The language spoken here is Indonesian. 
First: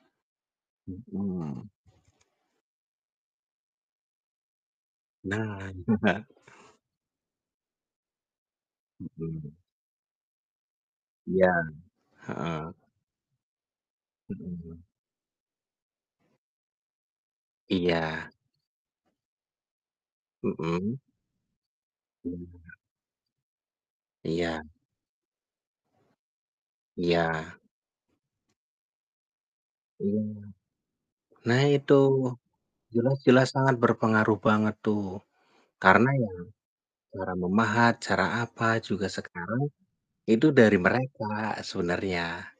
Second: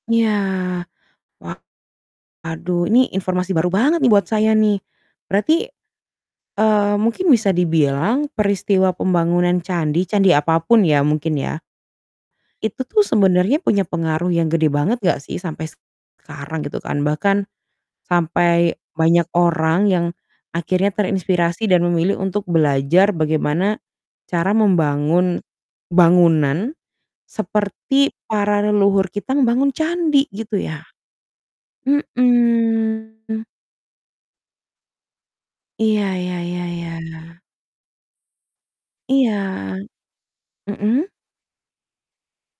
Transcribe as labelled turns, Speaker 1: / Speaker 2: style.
Speaker 1: Iya.
Speaker 2: Mhm.
Speaker 1: Waduh, ini informasi baru banget nih buat saya nih. Berarti,
Speaker 2: Nah.
Speaker 1: eee, mungkin bisa dibilang peristiwa
Speaker 2: Mhm.
Speaker 1: pembangunan candi, candi apapun ya mungkin
Speaker 2: Iya,
Speaker 1: ya
Speaker 2: heeh.
Speaker 1: itu tuh sebenarnya punya pengaruh yang gede
Speaker 2: Mhm.
Speaker 1: banget nggak sih sampai sekarang gitu kan, bahkan
Speaker 2: Iya.
Speaker 1: sampai banyak orang yang akhirnya
Speaker 2: Mhm.
Speaker 1: terinspirasi dan memilih untuk
Speaker 2: Mmm.
Speaker 1: belajar bagaimana cara
Speaker 2: Iya.
Speaker 1: membangun bangunan
Speaker 2: Iya.
Speaker 1: seperti para leluhur kita membangun candi,
Speaker 2: Mmm.
Speaker 1: gitu ya.
Speaker 2: Nah itu,
Speaker 1: Mhm.
Speaker 2: jelas-jelas sangat berpengaruh banget tuh,
Speaker 1: Iya,
Speaker 2: karena ya
Speaker 1: ya ya
Speaker 2: cara
Speaker 1: ya.
Speaker 2: memahat, cara apa, juga sekarang
Speaker 1: Iya.
Speaker 2: itu dari
Speaker 1: Mhm.
Speaker 2: mereka sebenarnya.